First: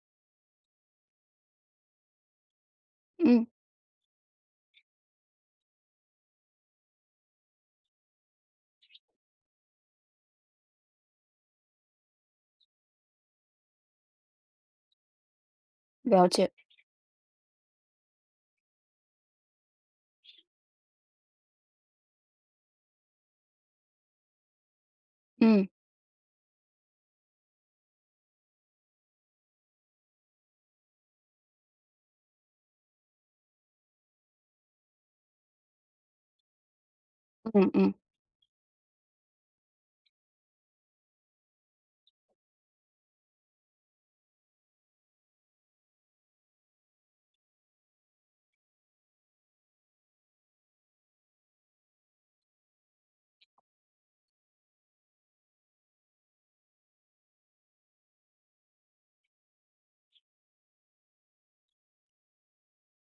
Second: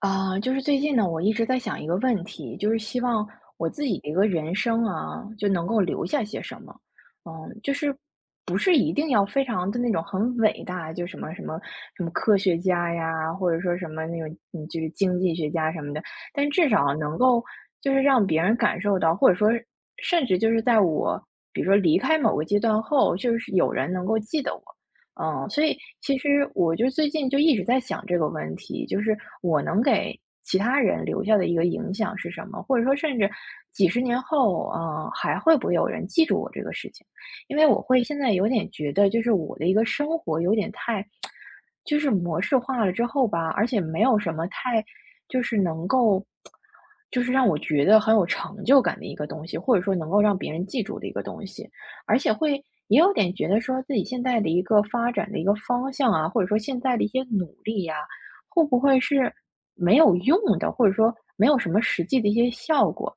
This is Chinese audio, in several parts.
啊，就是最近呢，我一直在想一个问题，就是希望嗯，我自己的一个人生啊，就能够留下些什么。嗯，就是不是一定要非常的那种很伟大，就什么科学家呀，或者说什么那种就是经济学家什么的，了但解。至少能够就是让别人感受到，或者说甚至就是在我比如说离开某个阶段后，就是有人能够记得我。嗯，所嗯以其实我就最近就一直在想这个问题，就是我能给其他人留下的一个影响是什么，或者说甚至几十年后，嗯，还会不会有人记住我这个事情？因为嗯我嗯会现在有点觉得，就是我的一个生活有点太，就是模式化了之后吧，而且没有什么太，就是能够，就是让我觉得很有成就感的一个东西，或者说能够让别人记住的一个东西。而且会也有点觉得说自己现在的一个发展的一个方向啊，或者说现在的一些努力呀、会不会是没有用的，或者说没有什么实际的一些效果，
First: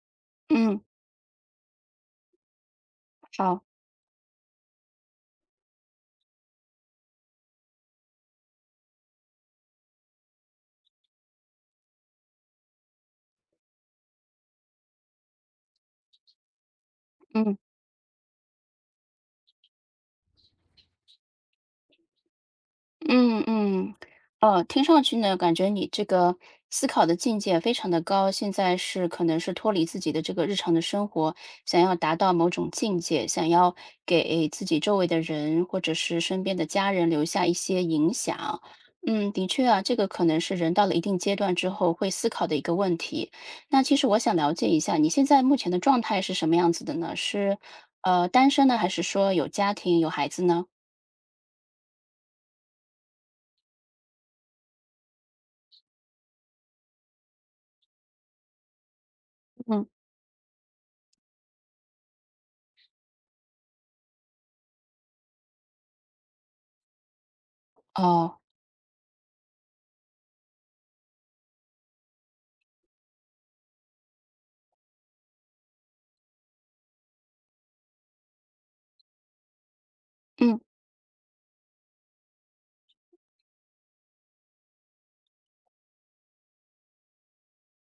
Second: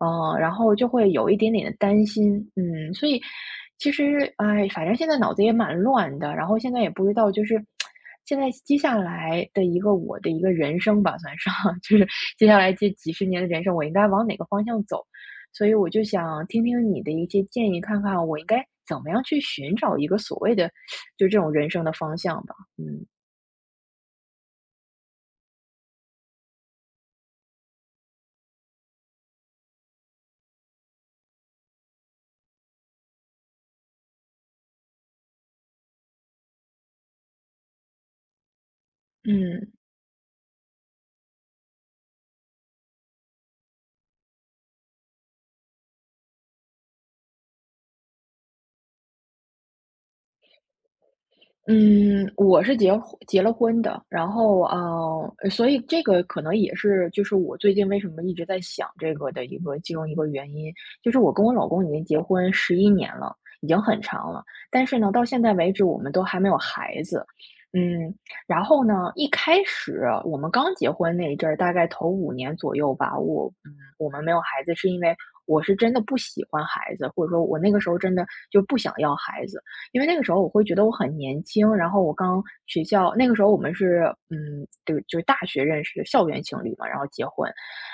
然后嗯，就会有一点点的担心，嗯，所以好，其实哎，反正现在脑子也蛮乱的，然后现在也不知道就是。现在接下来的一个我的一个人生吧，算是 就是接下来这几十年的人生，我应该往哪个方向走？所以我就想听听你的一些嗯。建议，看看我应该怎么样去寻找一个所谓的就这种人生的方向吧。嗯。嗯嗯，哦，听上去呢，感觉你这个思考的境界非常的高，现在是可能是脱离自己的这个日常的生活，想要达到某种境界，想要给自己周围的人或者是身边的家人留下一些影响。嗯，的确嗯，啊，这个可能是人到了一定阶段之后会思考的一个问题。那其实我想了解一下，你现在目前的状态是什么样子的呢？是单身呢，还是说有家庭有孩子呢？嗯，我是结了婚的，然后啊所以这个可能也是，就是我最近为什么一直在想这个的一个嗯。其中一个原因，就是我跟我老公已经结婚11年了，已经很长了，但是呢，到现在为止我们都还没有孩子，嗯，哦，然后呢，一开始我们刚结婚那一阵儿，大概头5年左右吧，我们没有孩子是因为我是真的不喜欢孩子，或者说我那个时候真的就不想要孩子。因为那个时候我嗯会觉得我很年轻，然后我刚学校那个时候我们是对，就是大学认识的校园情侣嘛，然后结婚，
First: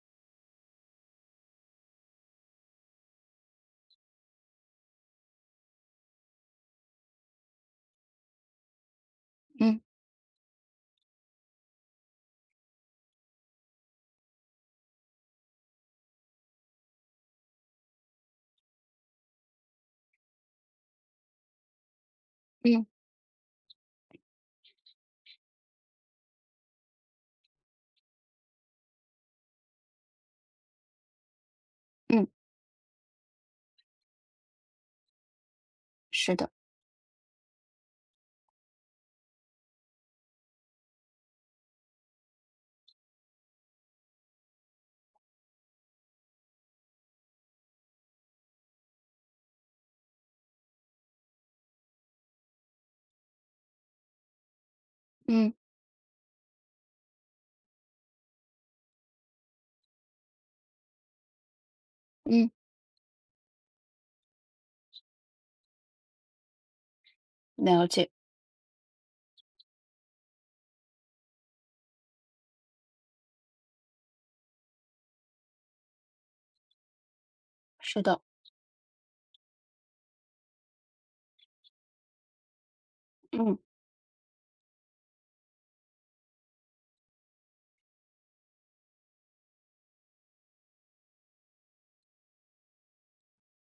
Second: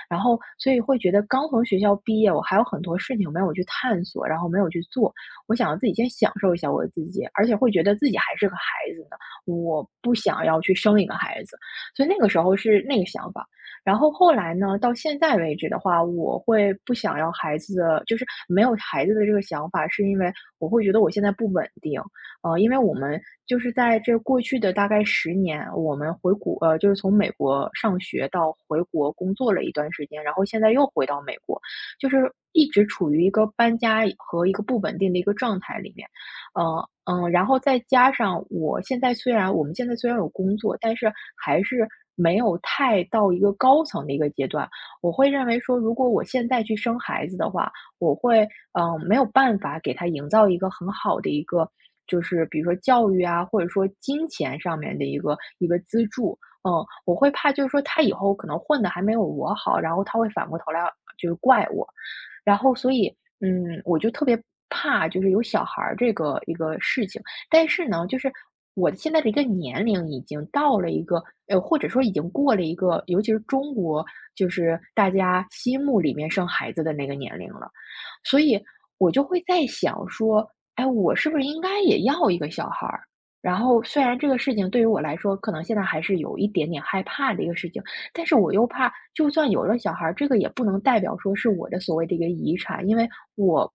然后所以会觉得刚从学校毕业，我还有很多事情没有去探索，然后没有去做，我想要自己先享受一下我自己，而且会觉得自己还是个孩子呢，嗯。我不想要去生一个孩子，所以那个时候是那个想法。然后后来呢，到现在为止的话，我会不想要孩子的就是没有孩子的这个想法，是因为我会觉得我现在不稳定。因为嗯我们就是在这过去的大概十年，我们回国就是从美国上学到回国工作了一段时间，然后现在又回到美国，就嗯，是一直处于一个搬家和一个不稳定的一个状态里面。是的，然后再加上我们现在虽然有工作，但是还是没有太到一个高层的一个阶段。我会认为说，如果我现在去生孩子的话，我会没有办法给他营造一个很好的一个，就是比如说教育啊，或者说金钱上面的一个嗯一个资助。嗯，我会怕就是说他以后可能混的还没有我好，然后他会反过头来就是怪我。嗯，然后所以，嗯，我就特别怕就是有小孩儿这个一个事情。但了是呢，解，就是我现在的一个年龄已经到了一个，或者说已经过了一个，尤其是中国，就是大家心目里面生孩子的那个年龄了。是的，所以我就会在想说，哎，我是不是应该也要一个小孩儿？然嗯后虽然这个事情对于我来说，可能现在还是有一点点害怕的一个事情，但是我又怕，就算有了小孩儿，这个也不能代表说是我的所谓的一个遗产，因为我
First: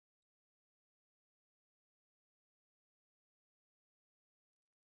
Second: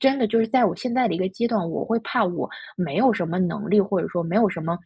真的就是在我现在的一个阶段，我会怕我没有什么能力，或者说没有什么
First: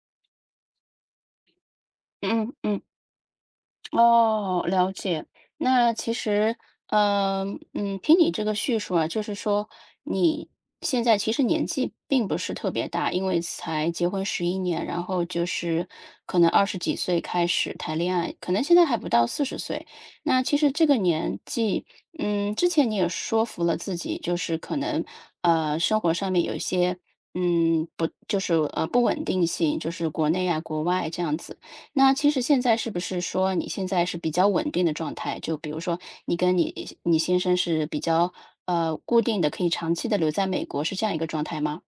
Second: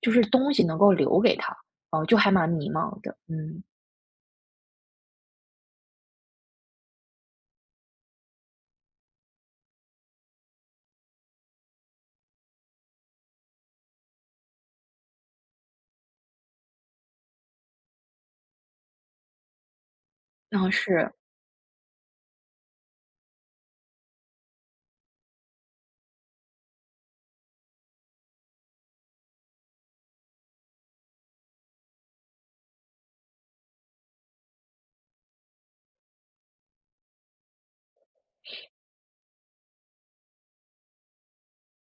就是东西能够留给他，哦、就还蛮嗯迷嗯。茫的，嗯，哦，了解。那其实，嗯嗯，听你这个叙述啊，就是说你现在其实年纪并不是特别大，因为才结婚11年，然后就是可能20几岁开始谈恋爱，可能现在还不到40岁。那其实嗯这个是。年纪，之前你也说服了自己，就是可能生活上面有一些。不，就是不稳定性，就是国内啊、国外这样子。那其实现在是不是说你现在是比较稳定的状态？就比如说你跟你先生是比较固定的，可以长期的留在美国，是这样一个状态吗？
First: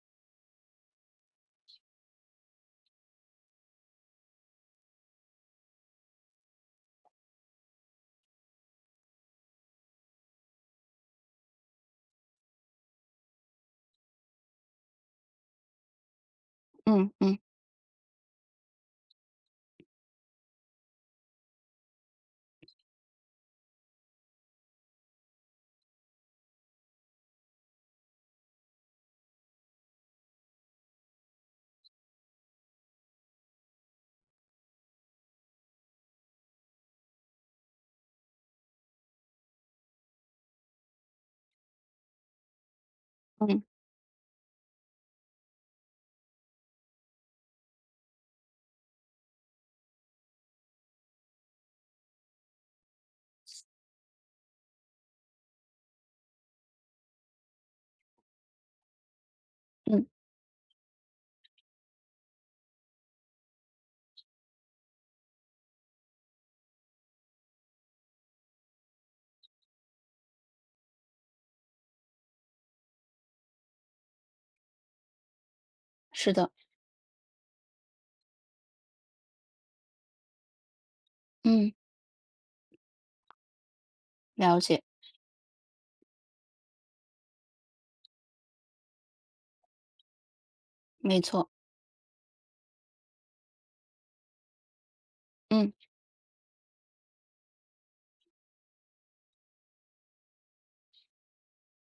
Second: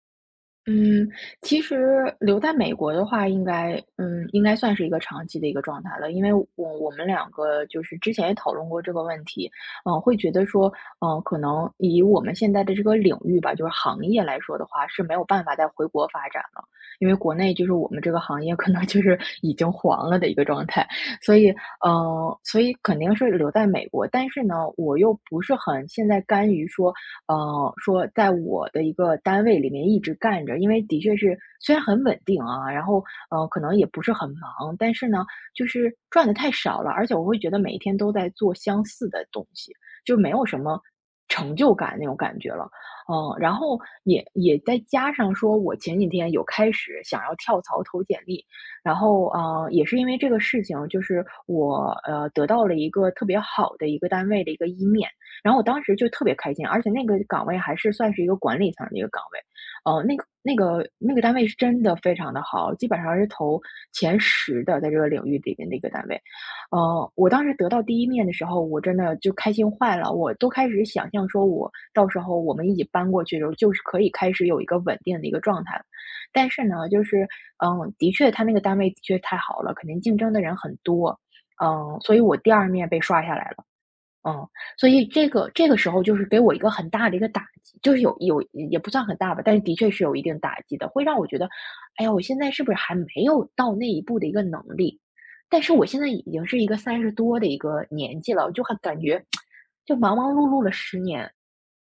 嗯，其实留在美国的话，应该嗯，应该算是一个长期的一个状态了。因为我们两个就是之前也讨论过这个问题，会觉得说，可能以我们现在的这个领域吧，就是行业来说的话，是没有办法再回国发展了，因嗯为国嗯内就是我们这个行业可能就是 已经黄了的一个状态，所以，所以肯定是留在美国。但是呢，我又不是很现在甘于说。说在我的一个单位里面一直干着，因为的确是虽然很稳定啊，然后可能也不是很忙，但是呢，就是赚的太少了，而且我会觉得每一天都在做相似的东西，就没有什么成就感那种感觉了。嗯，然嗯后也再加上说，我前几天有开始想要跳槽投简历，然后也是因为这个事情，就是我得到了一个特别好的一个单位的一个一面，然后我当时就特别开心，而且那个岗位还是算是一个管理层的一个岗位，呃，嗯，那个那个那个单位是真的非常的好，基本上是投前10的，在这个领域里面的一个单位。我当时得到第一面的时候，我真的就开心坏了，我都开始想象说我到时候我们一起搬过去的时候，就是可以开始有一个稳定的一个状态了。是但的，是呢，就是嗯，的确，他那个单位的确太好了，肯定竞争的人很多，嗯，嗯，所以我第二面被刷下来了。嗯，了解，所以这个时候就是给我一个很大的一个打击，就是有也不算很大吧，但是的确是有一定打击的，会让没我觉得，错，哎呀，我现在是不是还没有到那一步的一个能力？但嗯。是我现在已经是一个30多的一个年纪了，我就很感觉就忙忙碌碌了十年，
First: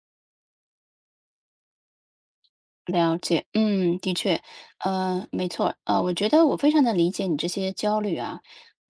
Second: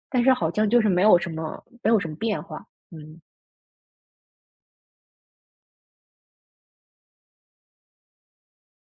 但是好像就是没有什么变化。了嗯解，嗯，的确，没错，我觉得我非常的理解你这些焦虑啊。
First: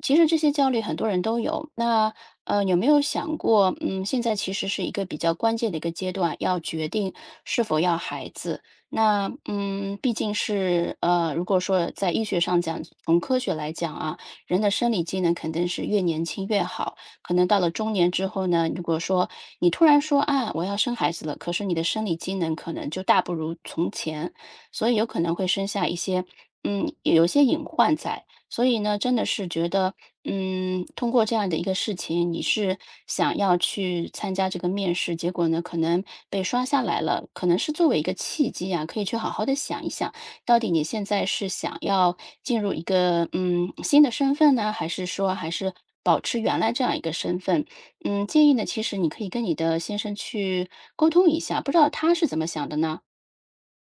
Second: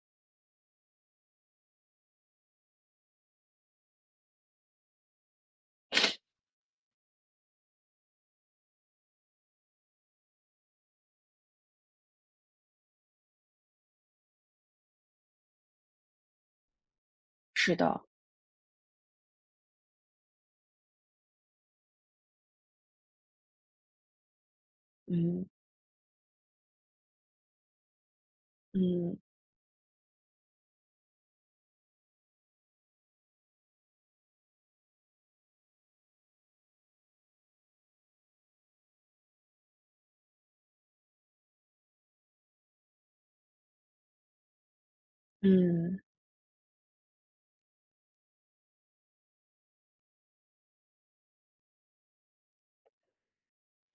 其实这些焦虑很多人都有，那有没有想过，现在其实是一个比较关键的一个阶段，要决定是否要孩子。那毕竟是如果说在医学上讲，从科学来讲啊，人的生理机能肯定是越年轻越好。可能到了是中的，年之后呢，如果说你突然说啊，我要生孩子了，可是你的生理机能可能就大不如从前，所以有可能会嗯生下一些，有一些隐患在。所以呢，真嗯的是觉得，通过这样的一个事情，你是想要去参加这个面试，结果呢，可能被刷下来了，可能是作为一个契机啊，可以去好好的想一想。到底你现在是想要进入一个，新的身份呢，还是说还是嗯保持原来这样一个身份？建议呢，其实你可以跟你的先生去沟通一下，不知道他是怎么想的呢？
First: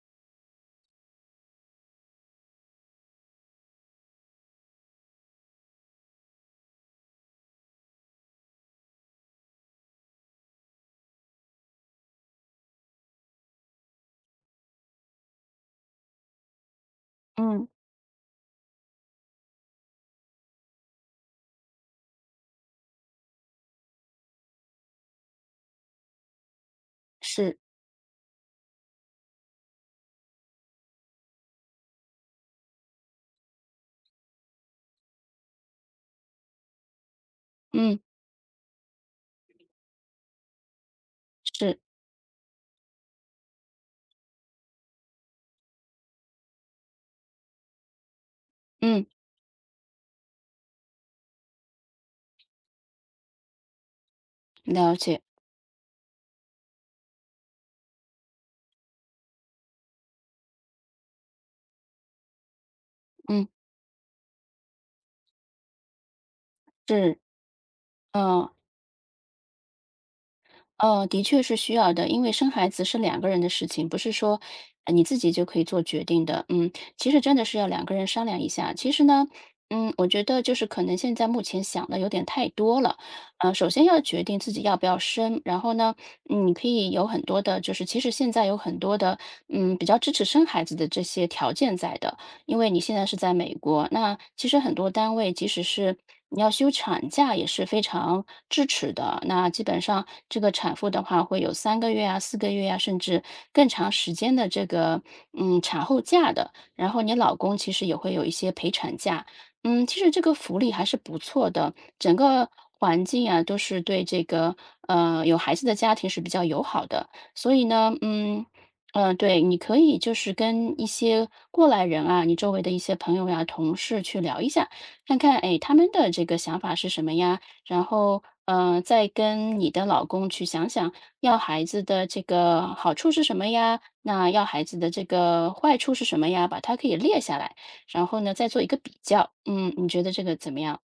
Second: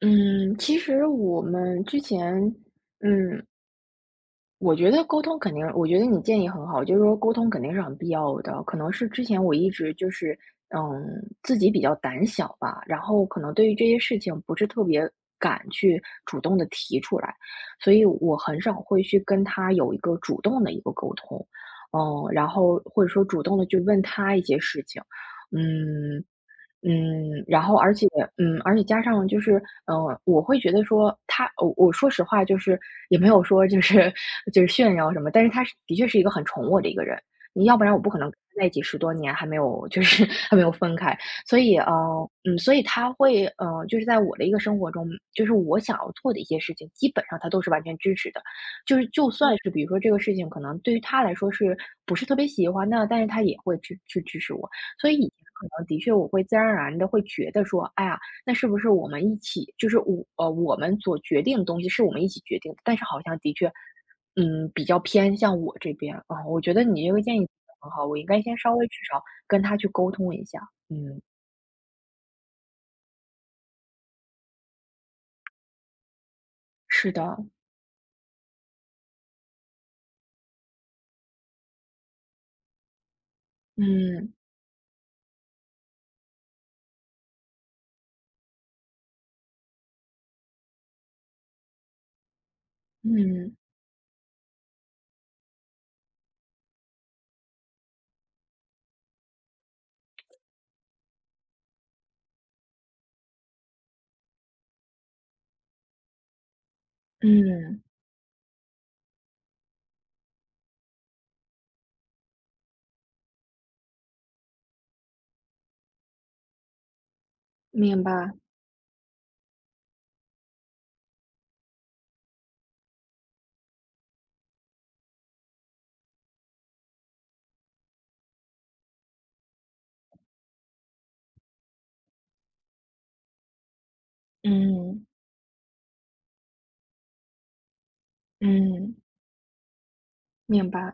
嗯，其实我们之前。嗯，我觉得沟通肯定我觉得你建议很好，就是说沟通肯定是很必要的。可能是之前我一直就是，嗯，自己比较胆小吧，然后可能对于这些事情不是特别敢去主动的提出来，嗯。所以我很少会去跟他有一个主动的一个沟通。嗯，然后或者说主动的去问他一些事情，嗯。嗯，是，然后而且嗯，而且加上就是，嗯，我会觉得说他我说实话就是也没有说就是 就是炫耀什么，但是他是的确是一个很宠我的一个人，你要不然我嗯，不可能跟他在一起10多年还没有就是 还没有分开。所以，是，所以他会，就是在我的一个生活中，就是我想要做的一些事情，基本上他都是完全支持的。就嗯，是就算嗯是比如说这个事情可能对于他来说是不是特别喜欢的，但是他也会去支持我。了所以解，以前可能的确我会自然而然的会觉得说，哎呀，那是不是我们一起，就是我们所决定的东西是我们一起决定的，但是好像嗯，的确，嗯，比较偏向我这边啊，我觉得你这是，个建议很好，我应该嗯。先稍微至少跟他去沟通一下。哦，嗯，的确是需要的，因为生孩子是两个人的事情，不是说你自己就可以做决定的。嗯，其是实真的，的是要两个人商量一下。其实呢，我觉得就是可能现在目前想的有点太多了。首先要决嗯定自己要不要生，然后呢，你可以有很多的，就是其实现在有很多的，比较支持生孩子的这些条件在的。因为你现在是在美嗯国，那其实很多单位即使是你要休产假也是非常支持的。那基本上这个产妇的话会有3个月啊、4个月啊，甚至更长时间的这个产后假的。然后你老公其嗯，实也会有一些陪产假，其实这个福利还是不错的，整个环境啊都是对这个有孩子的家庭是比较友好的。所以呢，明白，对，你可以就是跟一些过来人啊，你周围的一些朋友呀、同事去聊一下，看看，哎，他们的这个想法是什么呀？然后，再跟你的老公去想想，要孩子的这个好处是什么呀？那要孩子的这嗯个坏处是什么呀？把它可以列下来，然后呢，再做一个嗯，比较。嗯，你觉得这个怎么明样？白。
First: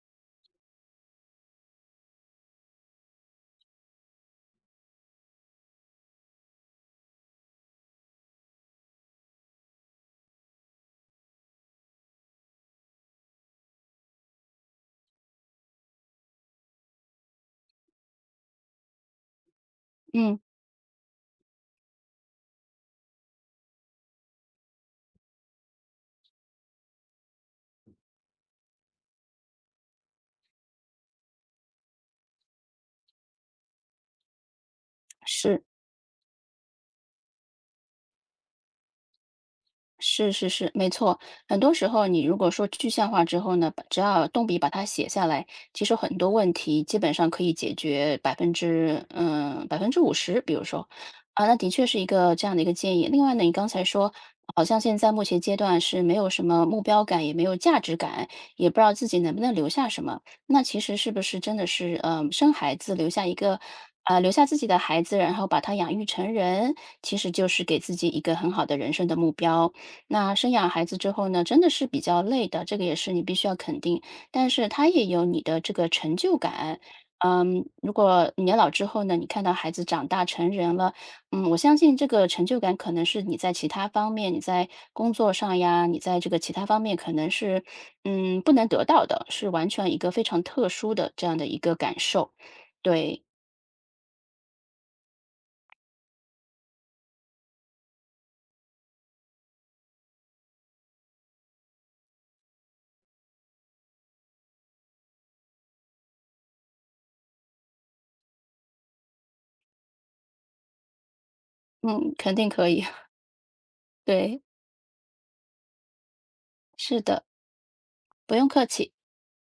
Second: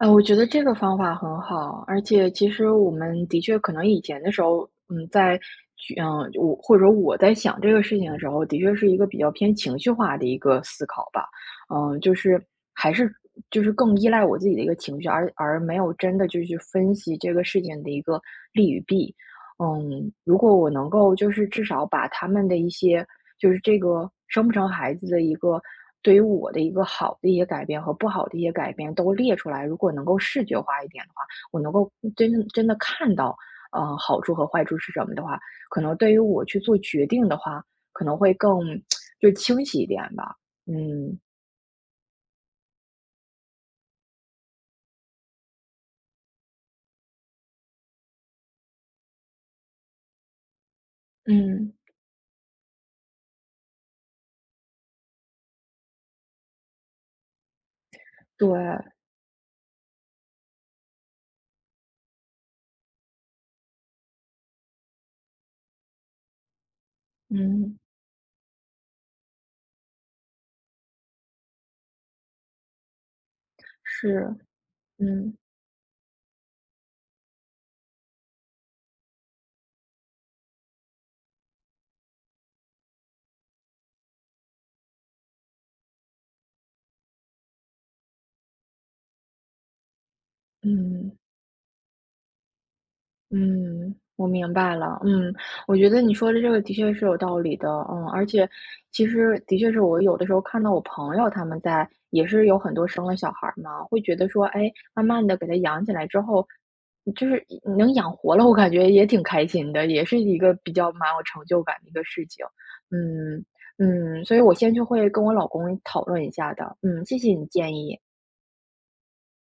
我觉得这个方法很好，而且其实我们的确可能以前的时候，嗯，在去嗯，我或者说我在想这个事情的时候，的确是一个比较偏情绪化的一个思考吧。嗯，就是还是就是更依赖我自己的一个情绪，而没有真的就去分析这个事情的一个利与弊。嗯，如嗯，果我能够就是至少把他们的一些，就是这个生不成孩子的一个，对于我的一个好的一些改变和不好的一些改变都列出来，如果能够视觉化一点的话，我能够真的真的看到，好处和坏处是什么的话，是。可能对于我去做决定的话，可能会更 就清晰一点是吧。是是，没嗯，错。很多时候，你如果说具象化之后呢，把只要动笔把它写下来，其实很多问题基本上可以解决百分之五十，比如说啊，那的嗯确是一个这样的一个建议。另外呢，你刚才说好像现在目前阶段是没有什么目标感，也没有价值感，对，也不知道自己能不能留下什么。那其实是不是真的是生孩子留下自己的孩子，然后把他养育成人，其实就是嗯，给自己一个很好的人生的目标。那生养孩子之后呢，真的是比较累的，这个也是你必须要肯定。是，但是他也有嗯。你的这个成就感。如果年老之后呢，你看到孩子长大成人了，我相信这个成就感可能是你在其他方面，你在工作上呀，你在这个其他方面可能是，不能得到的，是完全一个非常特殊的嗯。这样的一个感受。对，嗯，我明白了。嗯，我觉得你说的这个的确是有道理的。嗯，而且其实的确是我有的时候看到我朋友他们在，也是有很多生了小孩儿嘛，会觉得说，哎，慢慢的给他养起来之后，就是能养活了，我感觉也挺开心的，也是一个比较蛮有成就感的一个嗯，事肯情。定可以。嗯嗯，所对，以我先去会跟我老公讨论一下的。是嗯，谢的，谢你建议。不用客气。